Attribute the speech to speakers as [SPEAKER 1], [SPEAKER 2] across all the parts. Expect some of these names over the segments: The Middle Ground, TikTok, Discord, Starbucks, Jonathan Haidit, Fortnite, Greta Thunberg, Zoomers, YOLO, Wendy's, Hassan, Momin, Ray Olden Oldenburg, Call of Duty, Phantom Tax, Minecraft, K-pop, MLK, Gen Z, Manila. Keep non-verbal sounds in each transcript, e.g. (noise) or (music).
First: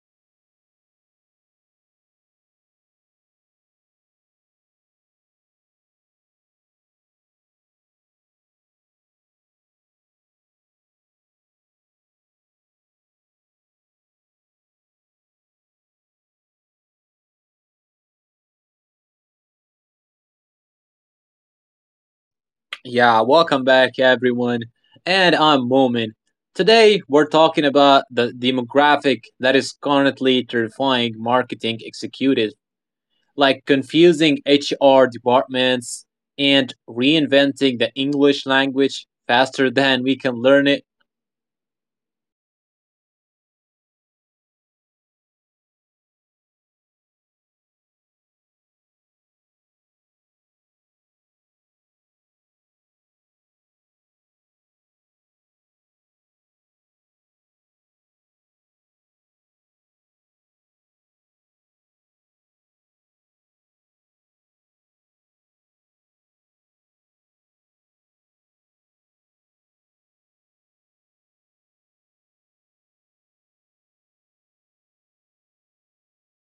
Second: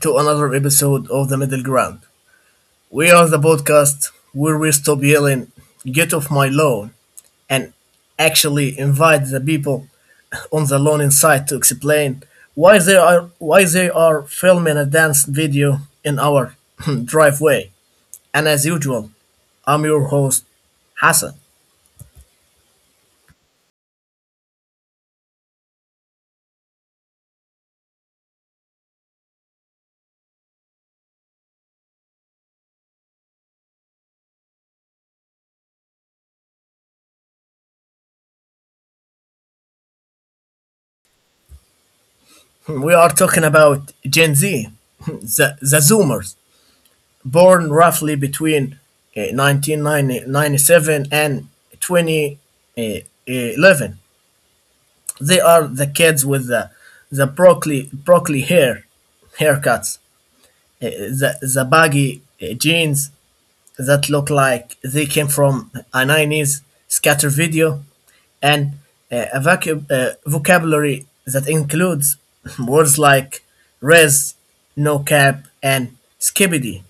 [SPEAKER 1] to another episode of The Middle Ground. We are the podcast where we stop yelling, get off my lawn, and actually invite the people on the lawn inside to explain why they are filming a dance video in our (laughs) (clears throat) driveway. And as usual, I'm your host, Hassan.
[SPEAKER 2] Yeah, welcome back, everyone. And I'm Momin. Today, we're talking about the demographic that is currently terrifying marketing executives, like confusing HR departments and reinventing the English language faster (laughs) than we can learn it.
[SPEAKER 1] We are talking about Gen Z, (laughs) the Zoomers, born roughly between 1997 and 2011. They are the kids with the broccoli haircuts, the baggy jeans that look like they came from a 90s scatter video, and a vocabulary that includes (laughs) words like res, no cap, and skibidi.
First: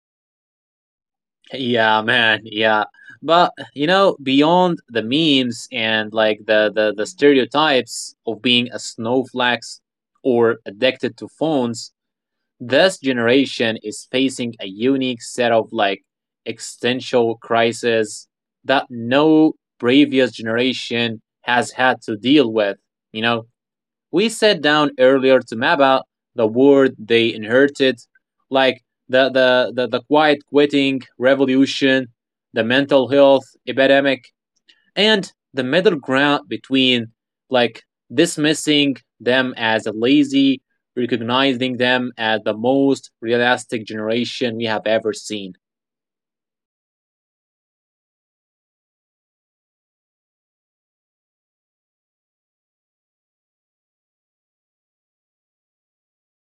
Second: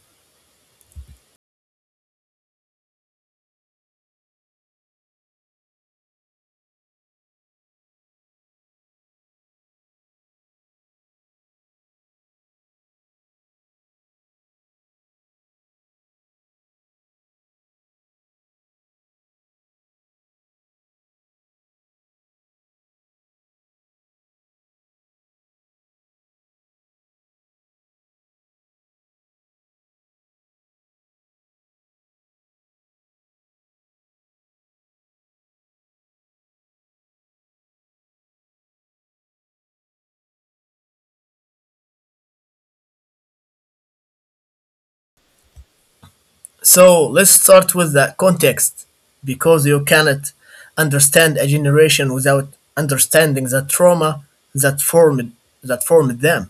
[SPEAKER 2] Yeah, man, yeah. But, you know, beyond the memes and like the stereotypes of being a snowflakes or addicted to phones, this generation is facing a unique set of like existential crises that no previous generation has had to deal with. You know, we sat down earlier to map out the word they inherited, like the quiet quitting revolution, the mental health epidemic, and the middle ground between like dismissing them as a lazy recognizing them as the most realistic generation we have ever seen.
[SPEAKER 1] So let's start with the context because you cannot understand a generation without understanding the trauma that formed that formed them.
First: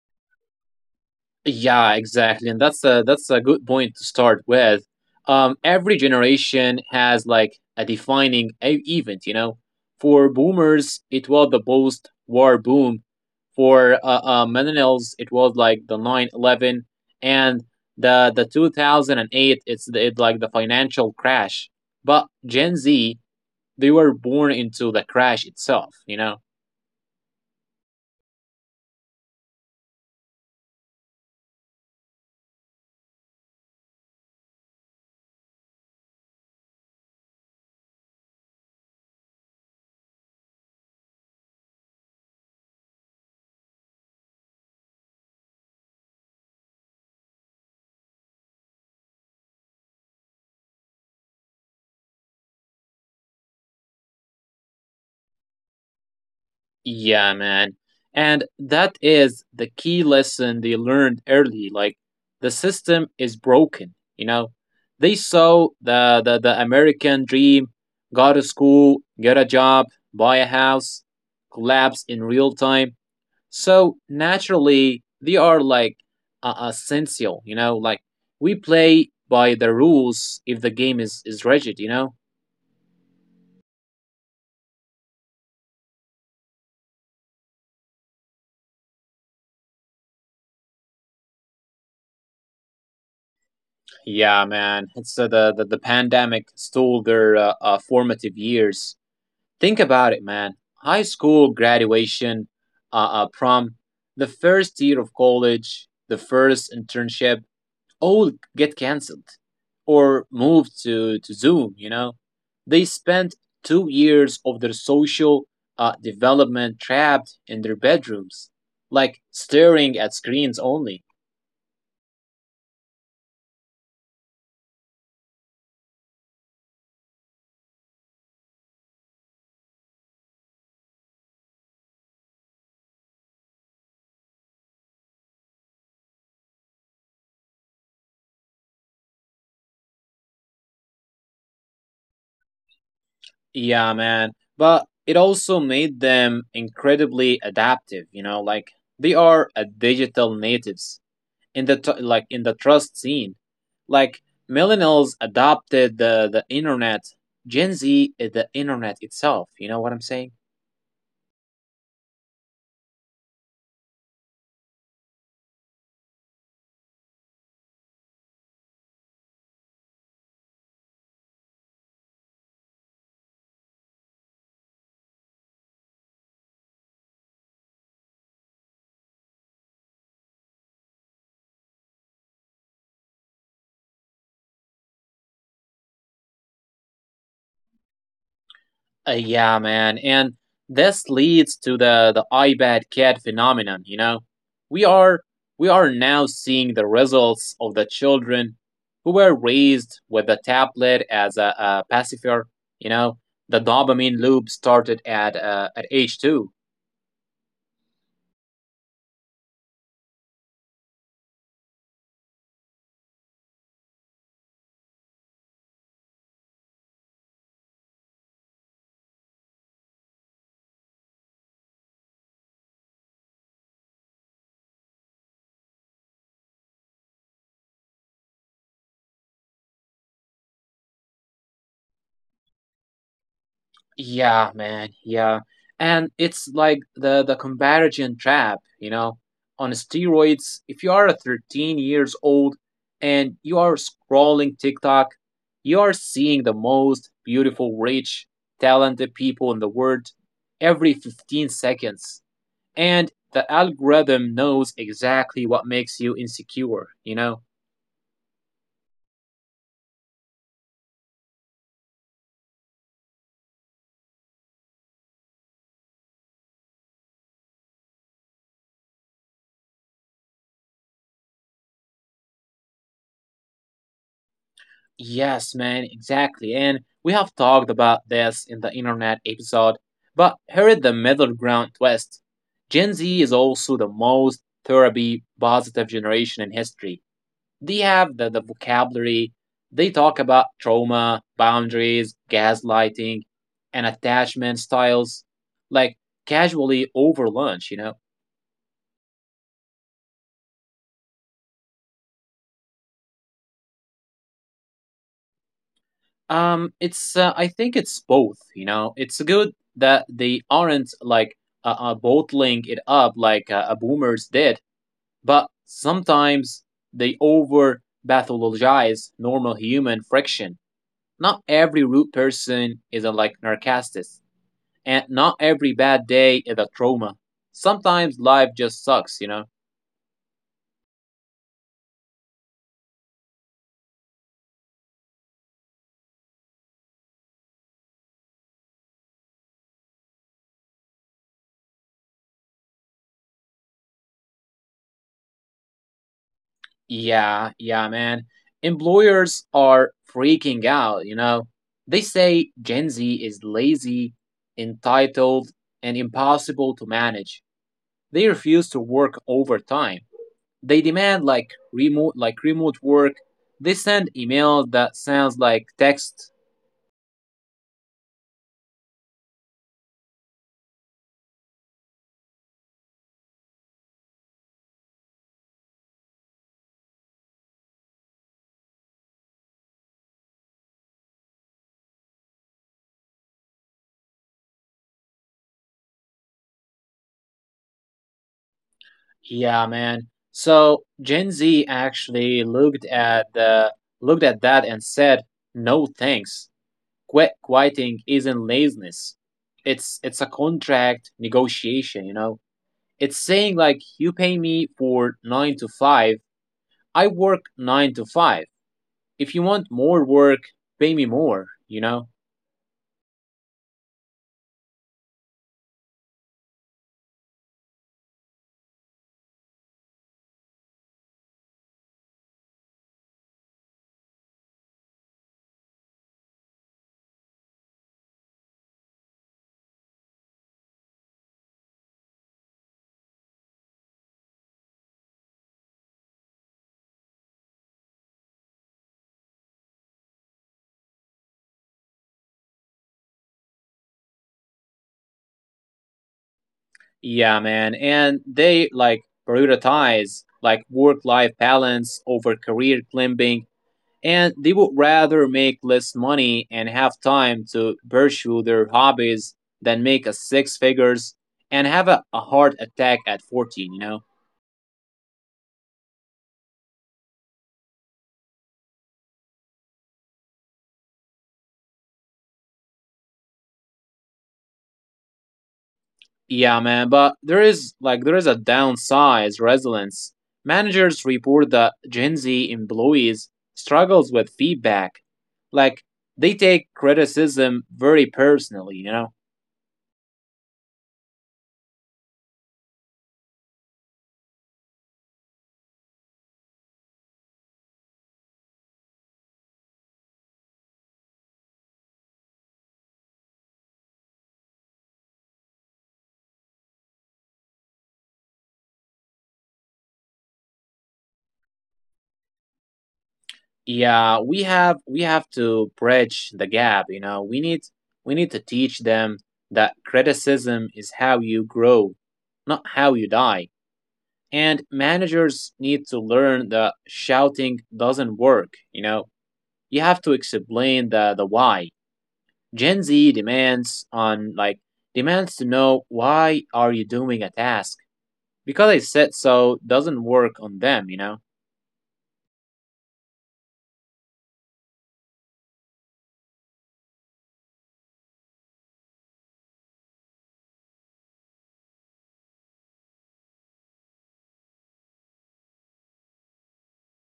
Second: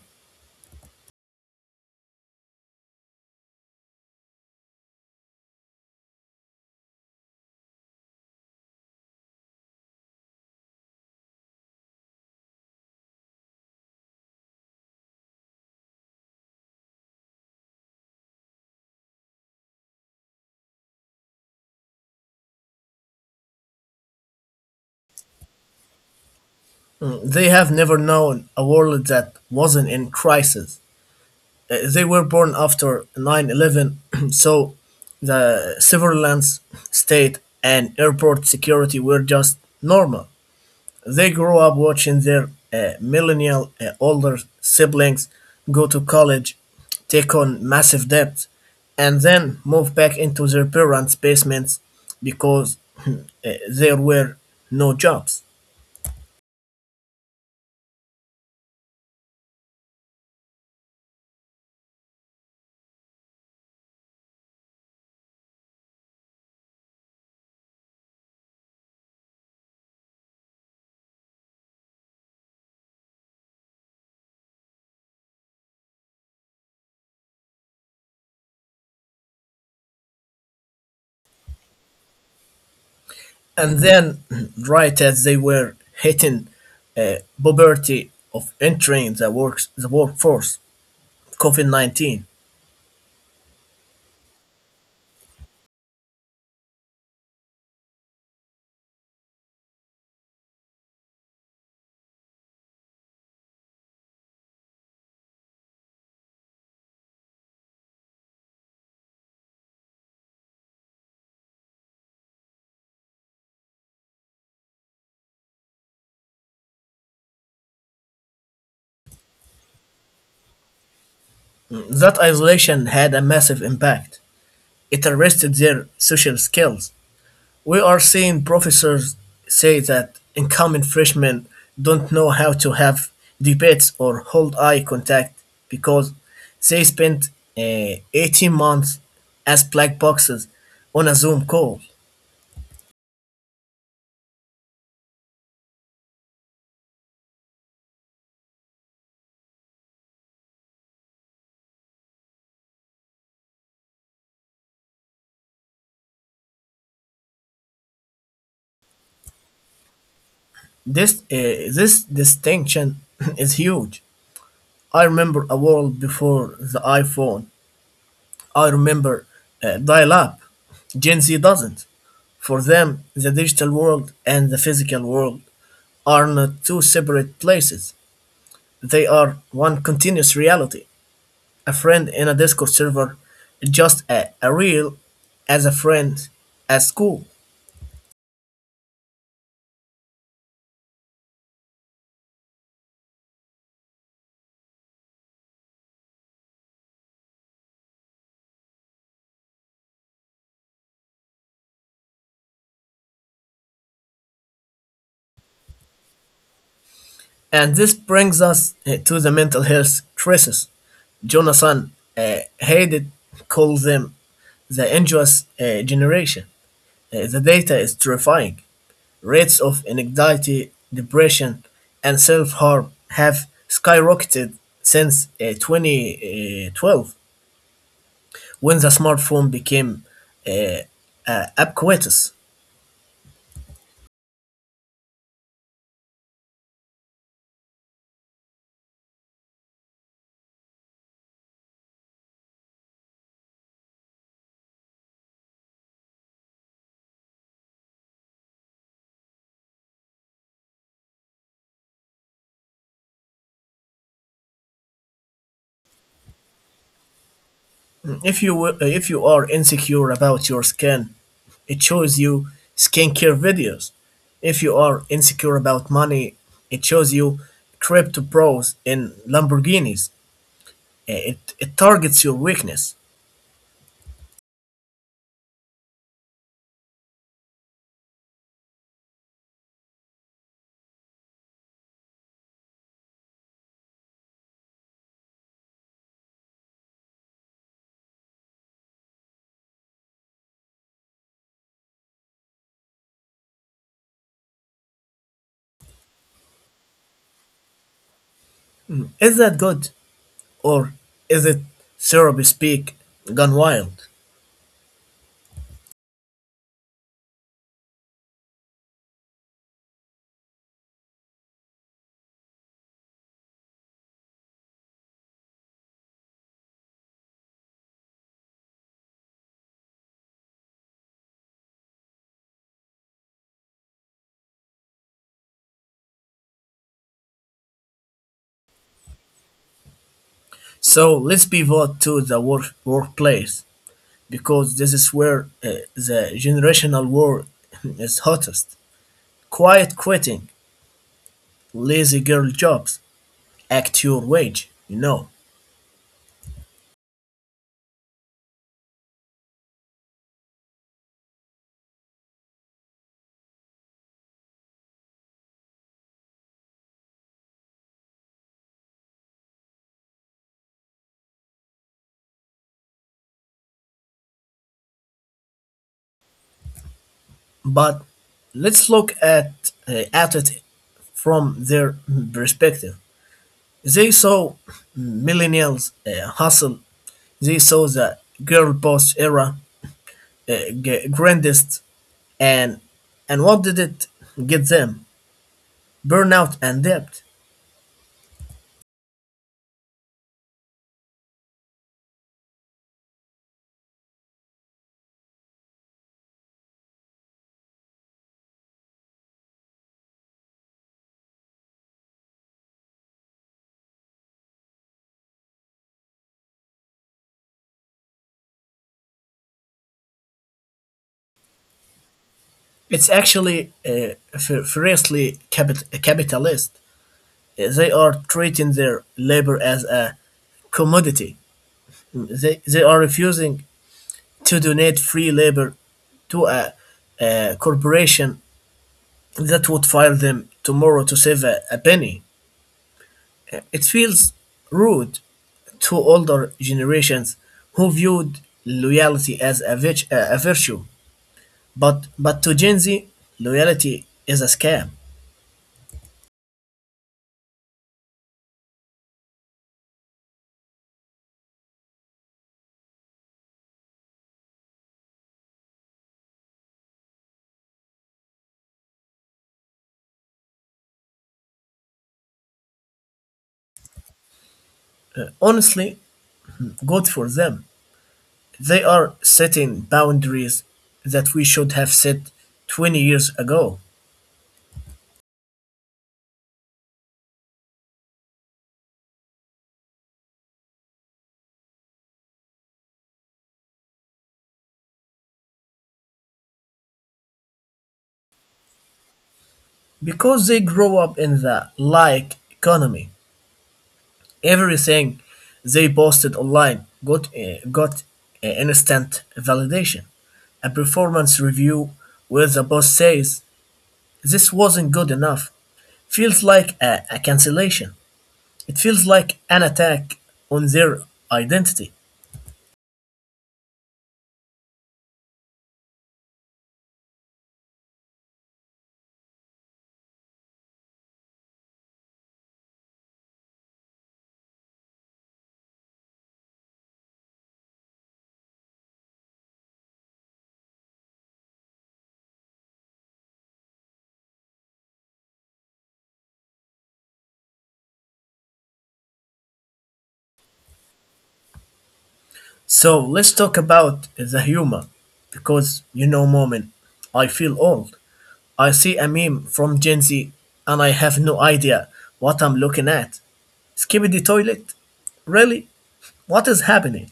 [SPEAKER 2] Yeah, exactly, and that's a good point to start with. Every generation has like a defining event, you know. For boomers, it was the post-war boom. For millennials, it was like the 9/11, and the 2008. It's the, it like the financial crash. But Gen Z, they were born into the crash itself, you know.
[SPEAKER 1] Mm, they have never known a world that wasn't in crisis. They were born after 9/11, (clears throat) so the surveillance state and airport security were just normal. They grow up watching their millennial older siblings go to college, take on massive debt, and then move back into their parents' basements because (clears throat) uh, there were no jobs.
[SPEAKER 2] Yeah, man. And that is the key lesson they learned early. Like the system is broken, you know. They saw the American dream, go to school, get a job, buy a house, collapse in real time. So naturally, they are like essential, you know, like we play by the rules if the game is rigid, you know?
[SPEAKER 1] And then, (clears throat) right as they were hitting puberty of entering the workforce, COVID 19,
[SPEAKER 2] Yeah, man. It's the, the pandemic stole their formative years. Think about it, man. High school graduation, prom, the first year of college, the first internship, all get canceled or moved to Zoom. You know, they spent 2 years of their social development trapped in their bedrooms, like staring at screens only.
[SPEAKER 1] that isolation had a massive impact. It arrested their social skills. We are seeing professors say that incoming freshmen don't know how to have debates or hold eye contact because they spent 18 months as black boxes on a Zoom call.
[SPEAKER 2] Yeah, man. But it also made them incredibly adaptive, you know, like they are a digital natives in the like in the trust scene. Like millennials adopted the internet, Gen Z is the internet itself, you know what I'm saying?
[SPEAKER 1] This distinction (laughs) is huge. I remember a world before the iPhone. I remember dial up. Gen Z doesn't. For them, the digital world and the physical world are not two separate places. They are one continuous reality. A friend in a Discord server is just a real as a friend at school.
[SPEAKER 2] Yeah, man, and this leads to the iPad cat phenomenon. You know, we are we are now seeing the results of the children who were raised with the tablet as a pacifier. You know, the dopamine loop started at age two.
[SPEAKER 1] And this brings us to the mental health crisis. Jonathan Haidit calls them the anxious generation. The data is terrifying. Rates of anxiety, depression, and self harm have skyrocketed since 2012, when the smartphone became uh, ubiquitous.
[SPEAKER 2] Yeah, man. Yeah. And it's like the comparison trap, you know. On steroids, if you are 13 years old and you are scrolling TikTok, you are seeing the most beautiful, rich, talented people in the world every 15 seconds. And the algorithm knows exactly what makes you insecure, you know.
[SPEAKER 1] If you are insecure about your skin, it shows you skincare videos. If you are insecure about money, it shows you crypto bros in Lamborghinis. It targets your weakness.
[SPEAKER 2] Yes, man, exactly. And we have talked about this in the internet episode, but here is the middle ground twist. Gen Z is also the most therapy positive generation in history. They have the vocabulary, they talk about trauma, boundaries, gaslighting, and attachment styles, like casually over lunch, you know?
[SPEAKER 1] Mm. Is that good or is it therapy speak gone wild?
[SPEAKER 2] It's I think it's both. You know, it's good that they aren't like bottling it up like a boomers did, but sometimes they over pathologize normal human friction. Not every rude person is a like narcissist, and not every bad day is a trauma. Sometimes life just sucks, you know.
[SPEAKER 1] So let's pivot to the workplace, because this is where the generational war (laughs) is hottest. Quiet quitting, lazy girl jobs, act your wage, you know.
[SPEAKER 2] Yeah, yeah, man. Employers are freaking out, you know. They say Gen Z is lazy, entitled, and impossible to manage. They refuse to work overtime. They demand like remote work. They send emails that sounds like text.
[SPEAKER 1] But let's look at it from their perspective. They saw millennials hustle. They saw the girl boss era uh, grandest, and and what did it get them? Burnout and debt.
[SPEAKER 2] Yeah, man. So Gen Z actually looked at that and said, "No thanks." Quit quieting isn't laziness. It's a contract negotiation, you know. It's saying like you pay me for 9 to 5, I work 9 to 5. If you want more work, pay me more, you know.
[SPEAKER 1] It's actually uh, fiercely capitalist. They are treating their labor as a commodity. They are refusing to donate free labor to a corporation that would fire them tomorrow to save a penny. It feels rude to older generations who viewed loyalty as a virtue. But, but to Gen Z, loyalty is a scam.
[SPEAKER 2] Yeah, man. And they like prioritize like work life balance over career climbing, and they would rather make less money and have time to pursue their hobbies than make a six figures and have a heart attack at 14, you know.
[SPEAKER 1] Honestly, good for them. They are setting boundaries that we should have set 20 years ago
[SPEAKER 2] Yeah, man, but there is like there is a downside resilience. Managers report that Gen Z employees struggles with feedback, like they take criticism very personally, you know.
[SPEAKER 1] because they grow up in the like economy. Everything they posted online got instant validation. A performance review where the boss says, "This wasn't good enough," feels like a cancellation. It feels like an attack on their identity.
[SPEAKER 2] Yeah, we have to bridge the gap, you know, we need to teach them that criticism is how you grow, not how you die. And managers need to learn that shouting doesn't work, you know. You have to explain the why. Gen Z demands on like demands to know why are you doing a task, because I said so doesn't work on them, you know.
[SPEAKER 1] So let's talk about the humor because, you know, moment, I feel old. I see a meme from Gen Z and I have no idea what I'm looking at. Skip toilet? Really? What is happening?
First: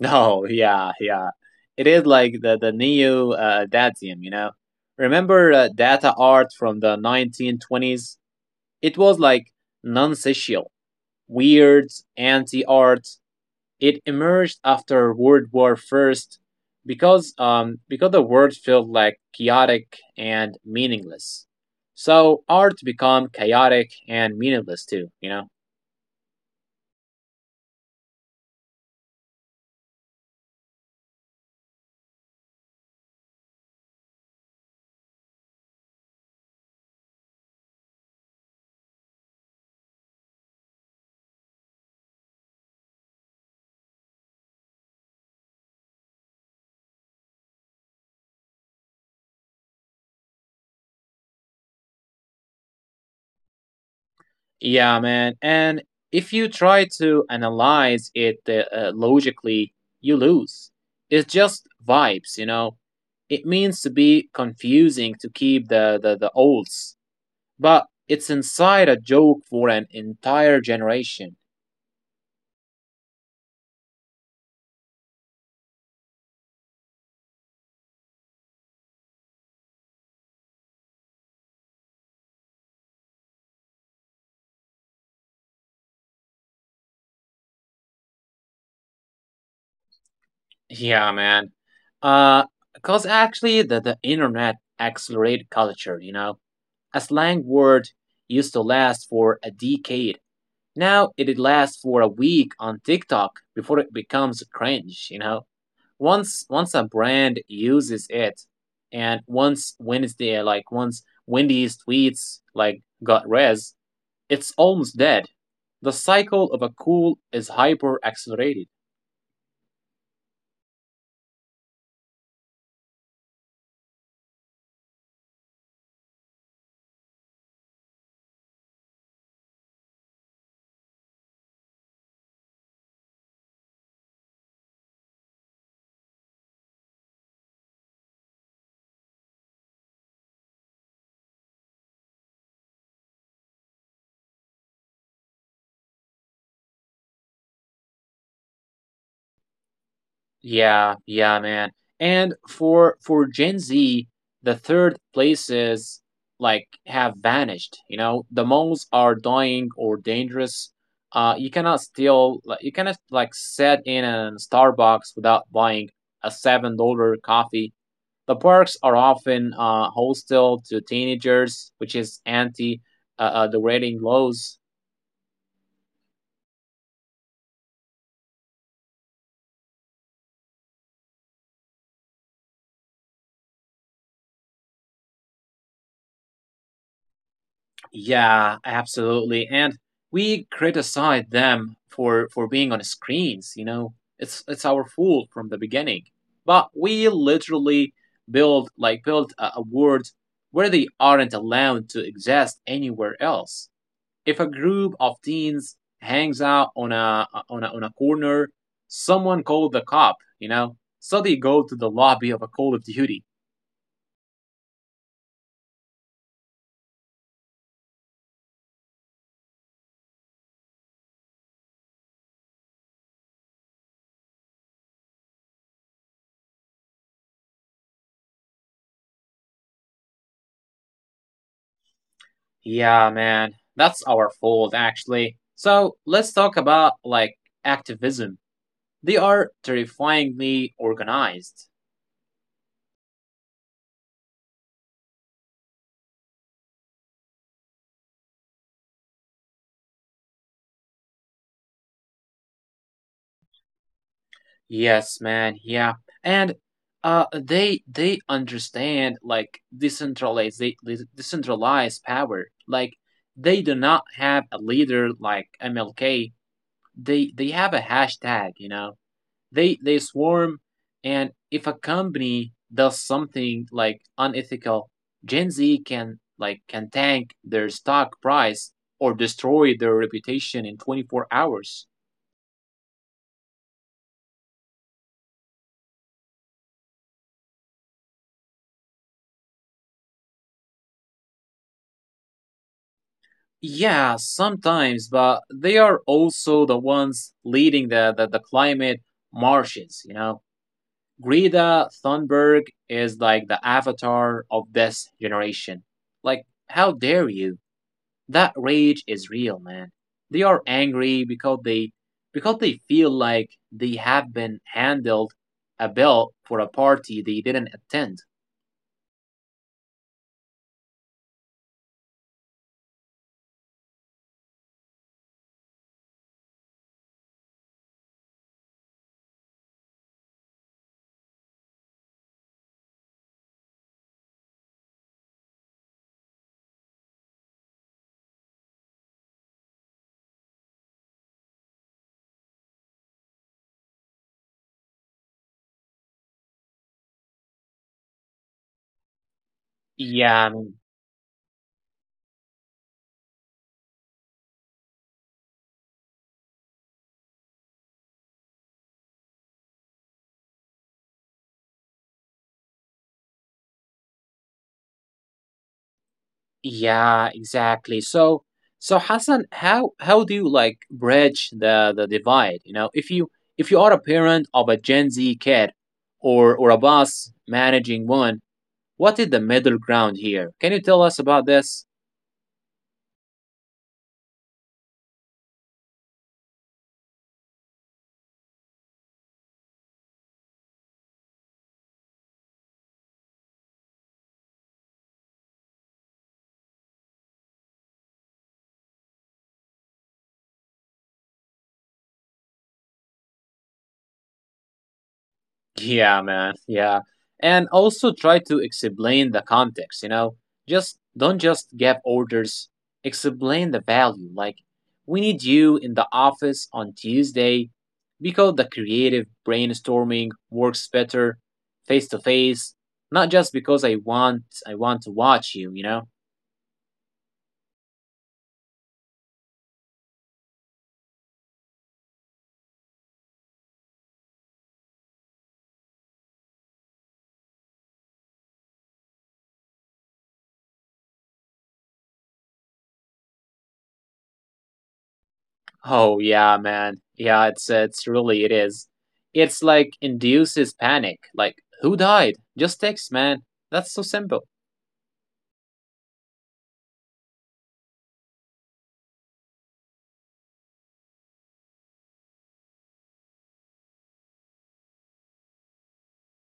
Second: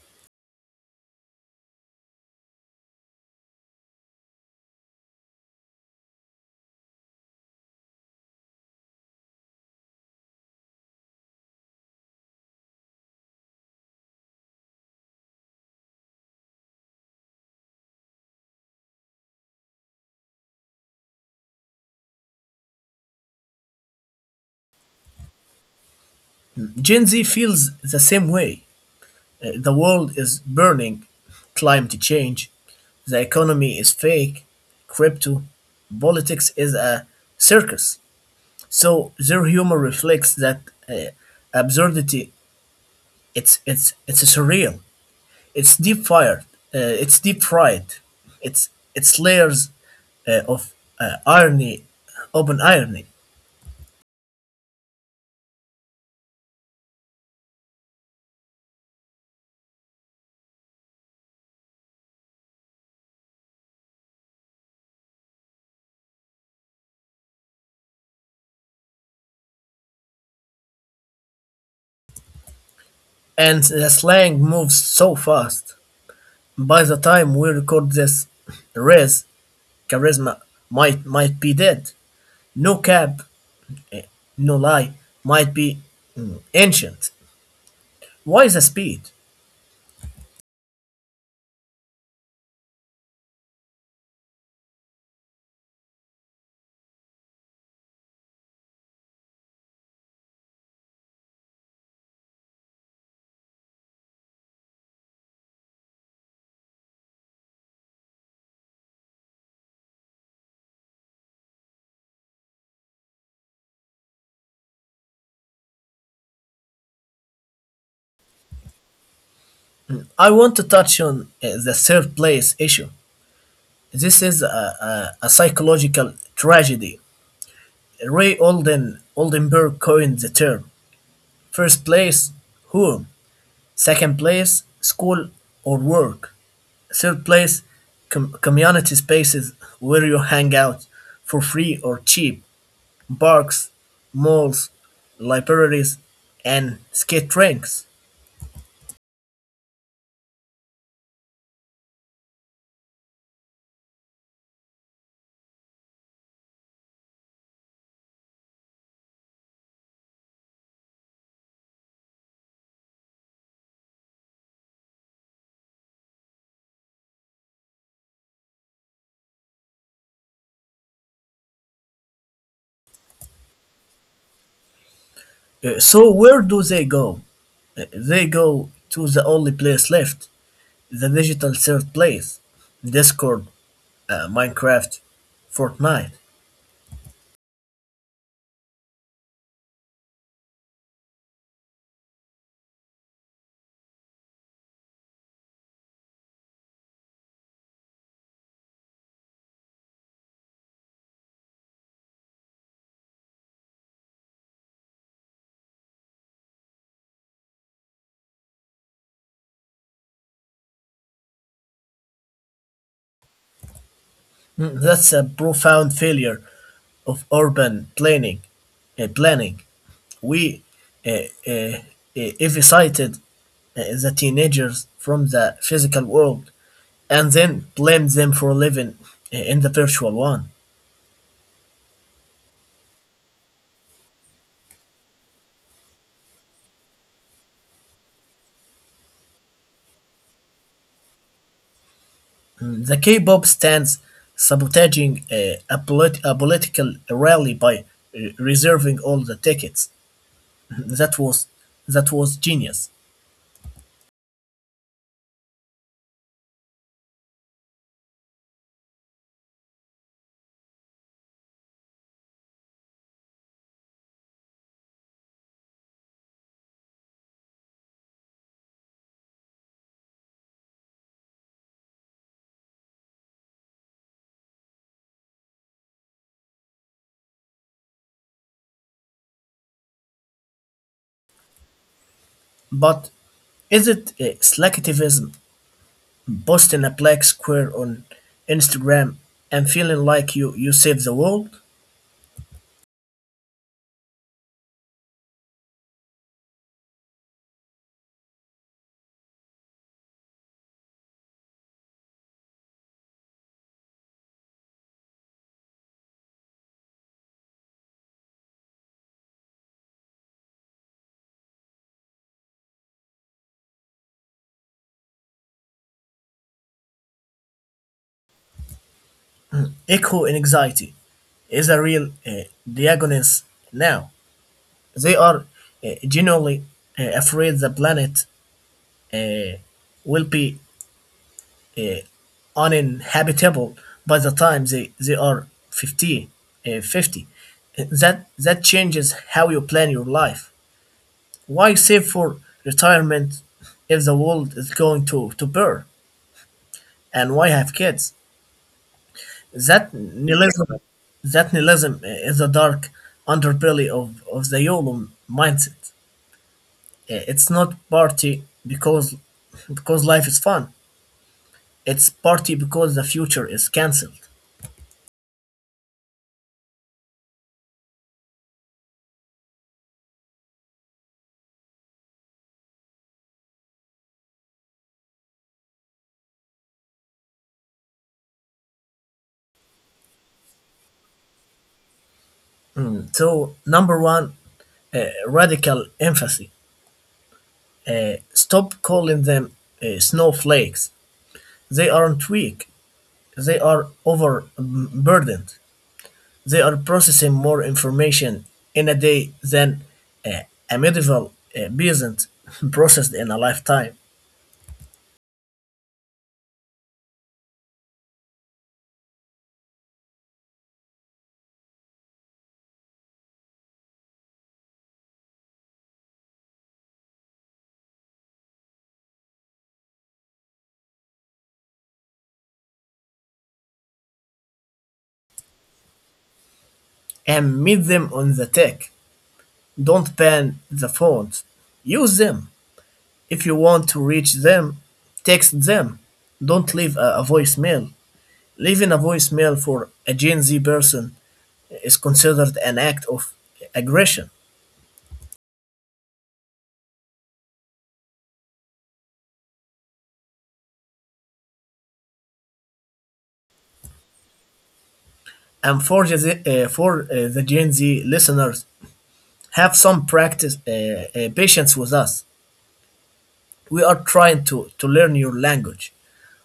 [SPEAKER 2] No, yeah, yeah. It is like the neo Dadaism, you know? Remember data art from the 1920s? It was like non sequial, weird, anti art. It emerged after World War First because the world felt like chaotic and meaningless. So art become chaotic and meaningless too, you know?
[SPEAKER 1] Gen Z feels the same way. The world is burning, climate change, the economy is fake, crypto, politics is a circus. So their humor reflects that uh, absurdity. It's surreal. It's deep fired. It's deep fried. It's it's layers of irony, open irony,
[SPEAKER 2] Yeah, man. And if you try to analyze it logically, you lose. It's just vibes, you know? It means to be confusing to keep the olds, but it's inside a joke for an entire generation.
[SPEAKER 1] and the slang moves so fast. By the time we record this, Rez charisma might be dead. No cap, no lie might be ancient. Why the speed?
[SPEAKER 2] Yeah, man. Uh, because actually, the internet accelerated culture, you know? A slang word used to last for a decade. Now it lasts for a week on TikTok before it becomes cringe, you know? Once a brand uses it, and once Wendy's tweets like got res, it's almost dead. The cycle of a cool is hyper accelerated.
[SPEAKER 1] I want to touch on the third place issue. This is a psychological tragedy. Ray Olden Oldenburg coined the term. First place, home. Second place, school or work. Third place, community spaces where you hang out for free or cheap. Parks, malls, libraries, and skate rinks.
[SPEAKER 2] Yeah, yeah, man. And for Gen Z, the third places like have vanished. You know, the malls are dying or dangerous. You cannot steal. Like, you cannot like sit in a Starbucks without buying a $7 coffee. The parks are often hostile to teenagers, which is anti the rating laws.
[SPEAKER 1] So where do they go? They go to the only place left, the digital third place. Discord, Minecraft, Fortnite.
[SPEAKER 2] Yeah, absolutely. And we criticize them for being on screens, you know. It's our fault from the beginning. But we literally build a world where they aren't allowed to exist anywhere else. If a group of teens hangs out on a corner, someone called the cop, you know. So they go to the lobby of a Call of Duty.
[SPEAKER 1] Mm, that's a profound failure of urban planning. We uh, uh, uh, eviscerated the teenagers from the physical world and then blamed them for living in the virtual one.
[SPEAKER 2] Yeah, man. That's our fault, actually. So let's talk about, like, activism. They are terrifyingly organized.
[SPEAKER 1] Mm, the K-pop stands sabotaging a political rally by reserving all the tickets. (laughs) That was that was genius.
[SPEAKER 2] Yes, man. Yeah. And they understand like decentralized they decentralized power. Like they do not have a leader like MLK. They have a hashtag, you know. They swarm, and if a company does something like unethical, Gen Z can like can tank their stock price or destroy their reputation in 24 hours.
[SPEAKER 1] But is it selectivism posting a black square on Instagram and feeling like you save the world?
[SPEAKER 2] Yeah, sometimes, but they are also the ones leading the the climate marches, you know. Greta Thunberg is like the avatar of this generation, like how dare you. That rage is real, man. They are angry because they feel like they have been handled a bill for a party they didn't attend.
[SPEAKER 1] Echo anxiety is a real diagnosis now. They are genuinely afraid the planet uh, will be uh, uninhabitable by the time they are 50. 50. That changes how you plan your life. Why save for retirement if the world is going to burn? And why have kids? That
[SPEAKER 2] Yeah, I mean,
[SPEAKER 1] nihilism, that nihilism is the dark underbelly of the YOLO mindset. It's not party because life is fun. It's party because the future is cancelled.
[SPEAKER 2] yeah, exactly. So, so Hassan, how do you like bridge the divide? You know, if you are a parent of a Gen Z kid, or a boss managing one, what is the middle ground here? Can you tell us about this?
[SPEAKER 1] Mm, so number one, radical empathy. Stop calling them snowflakes. They aren't weak. They are overburdened. They are processing more information in a day than uh, a medieval peasant (laughs) processed in a lifetime.
[SPEAKER 2] Yeah, man. Yeah. And also try to explain the context, you know? Just don't just give orders, explain the value. Like, we need you in the office on Tuesday because the creative brainstorming works better face to face, not just because I want to watch you, you know?
[SPEAKER 1] And meet them on the tech. Don't ban the phones. Use them. If you want to reach them, text them. Don't leave a voicemail. Leaving a voicemail for a Gen Z person is considered an act of aggression.
[SPEAKER 2] Oh yeah, man. Yeah, it's really it is. It's like induces panic. Like, who died? Just text, man. That's so simple.
[SPEAKER 1] And for the Gen Z listeners, have some practice patience with us. We are trying to learn your language.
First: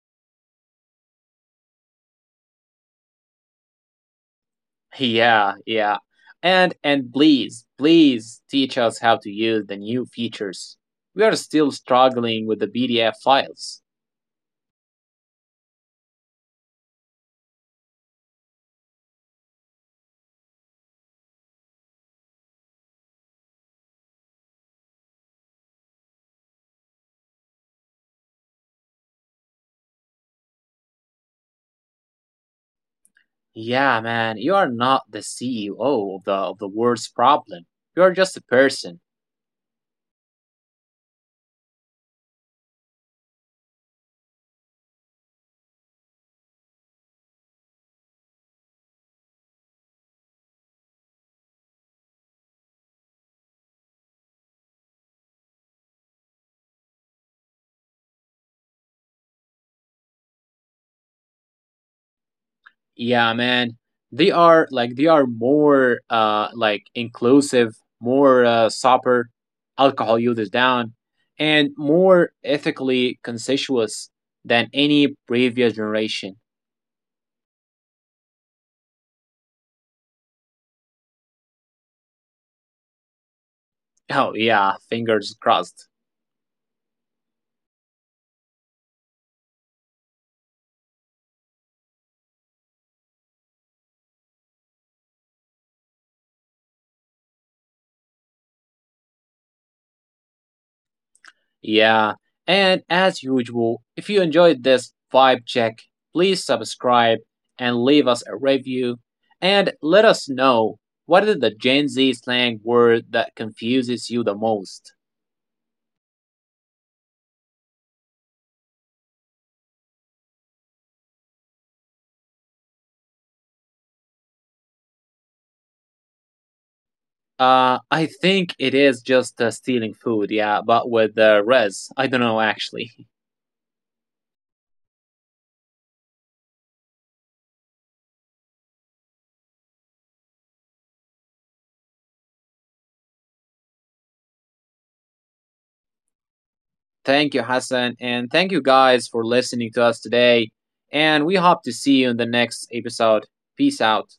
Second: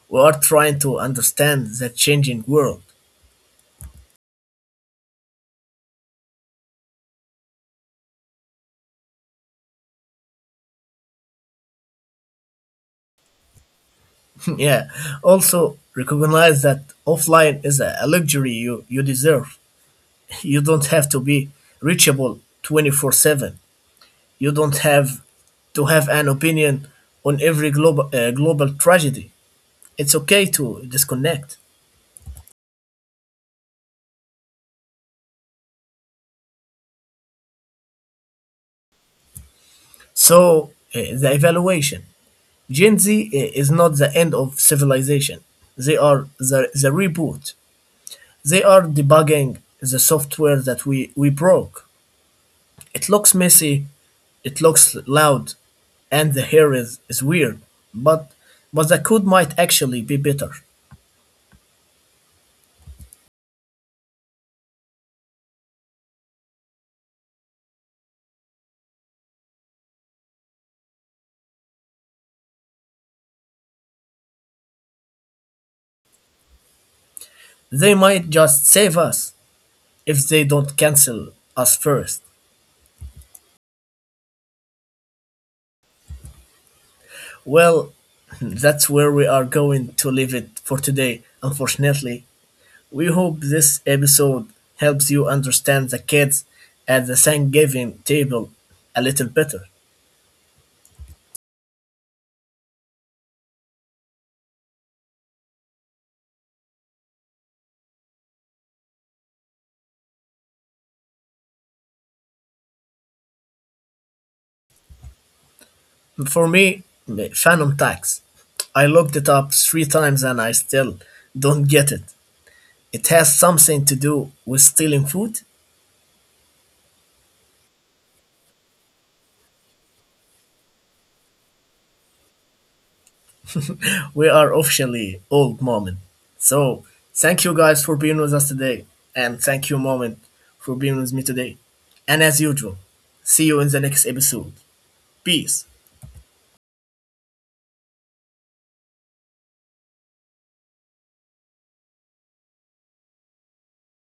[SPEAKER 1] We are trying to understand the changing world.
[SPEAKER 2] Yeah, yeah. And please, please teach us how to use the new features. We are still struggling with the PDF files.
[SPEAKER 1] (laughs) Yeah. Also, recognize that offline is a luxury you deserve. (laughs) You don't have to be reachable 24/7. You don't have to have an opinion on every global tragedy. It's okay to disconnect.
[SPEAKER 2] Yeah, man, you are not the CEO of the world's problem. You are just a person.
[SPEAKER 1] So, the evaluation, Gen Z is not the end of civilization, they are the reboot. They are debugging the software that we broke. It looks messy, it looks loud, and the hair is weird, but, but the code might actually be better.
[SPEAKER 2] Yeah, man. They are like they are more like inclusive, more sober, alcohol users down, and more ethically conscious than any previous generation.
[SPEAKER 1] They might just save us if they don't cancel us first.
[SPEAKER 2] Oh, yeah, fingers crossed.
[SPEAKER 1] Well, (laughs) that's where we are going to leave it for today, unfortunately. We hope this episode helps you understand the kids at the Thanksgiving table a little better.
[SPEAKER 2] Yeah, and as usual, if you enjoyed this vibe check, please subscribe and leave us a review and let us know what is the Gen Z slang word that confuses you the most.
[SPEAKER 1] For me, Phantom Tax. I looked it up three times and I still don't get it. It has something to do with stealing food.
[SPEAKER 2] I think it is just stealing food, yeah, but with the res. I don't know actually. (laughs)
[SPEAKER 1] We are officially old, moment. So thank you guys for being with us today. And thank you, moment, for being with me today. And as usual, see you in the next episode. Peace.
[SPEAKER 2] Thank you, Hassan, and thank you guys for listening to us today. And we hope to see you in the next episode. Peace out.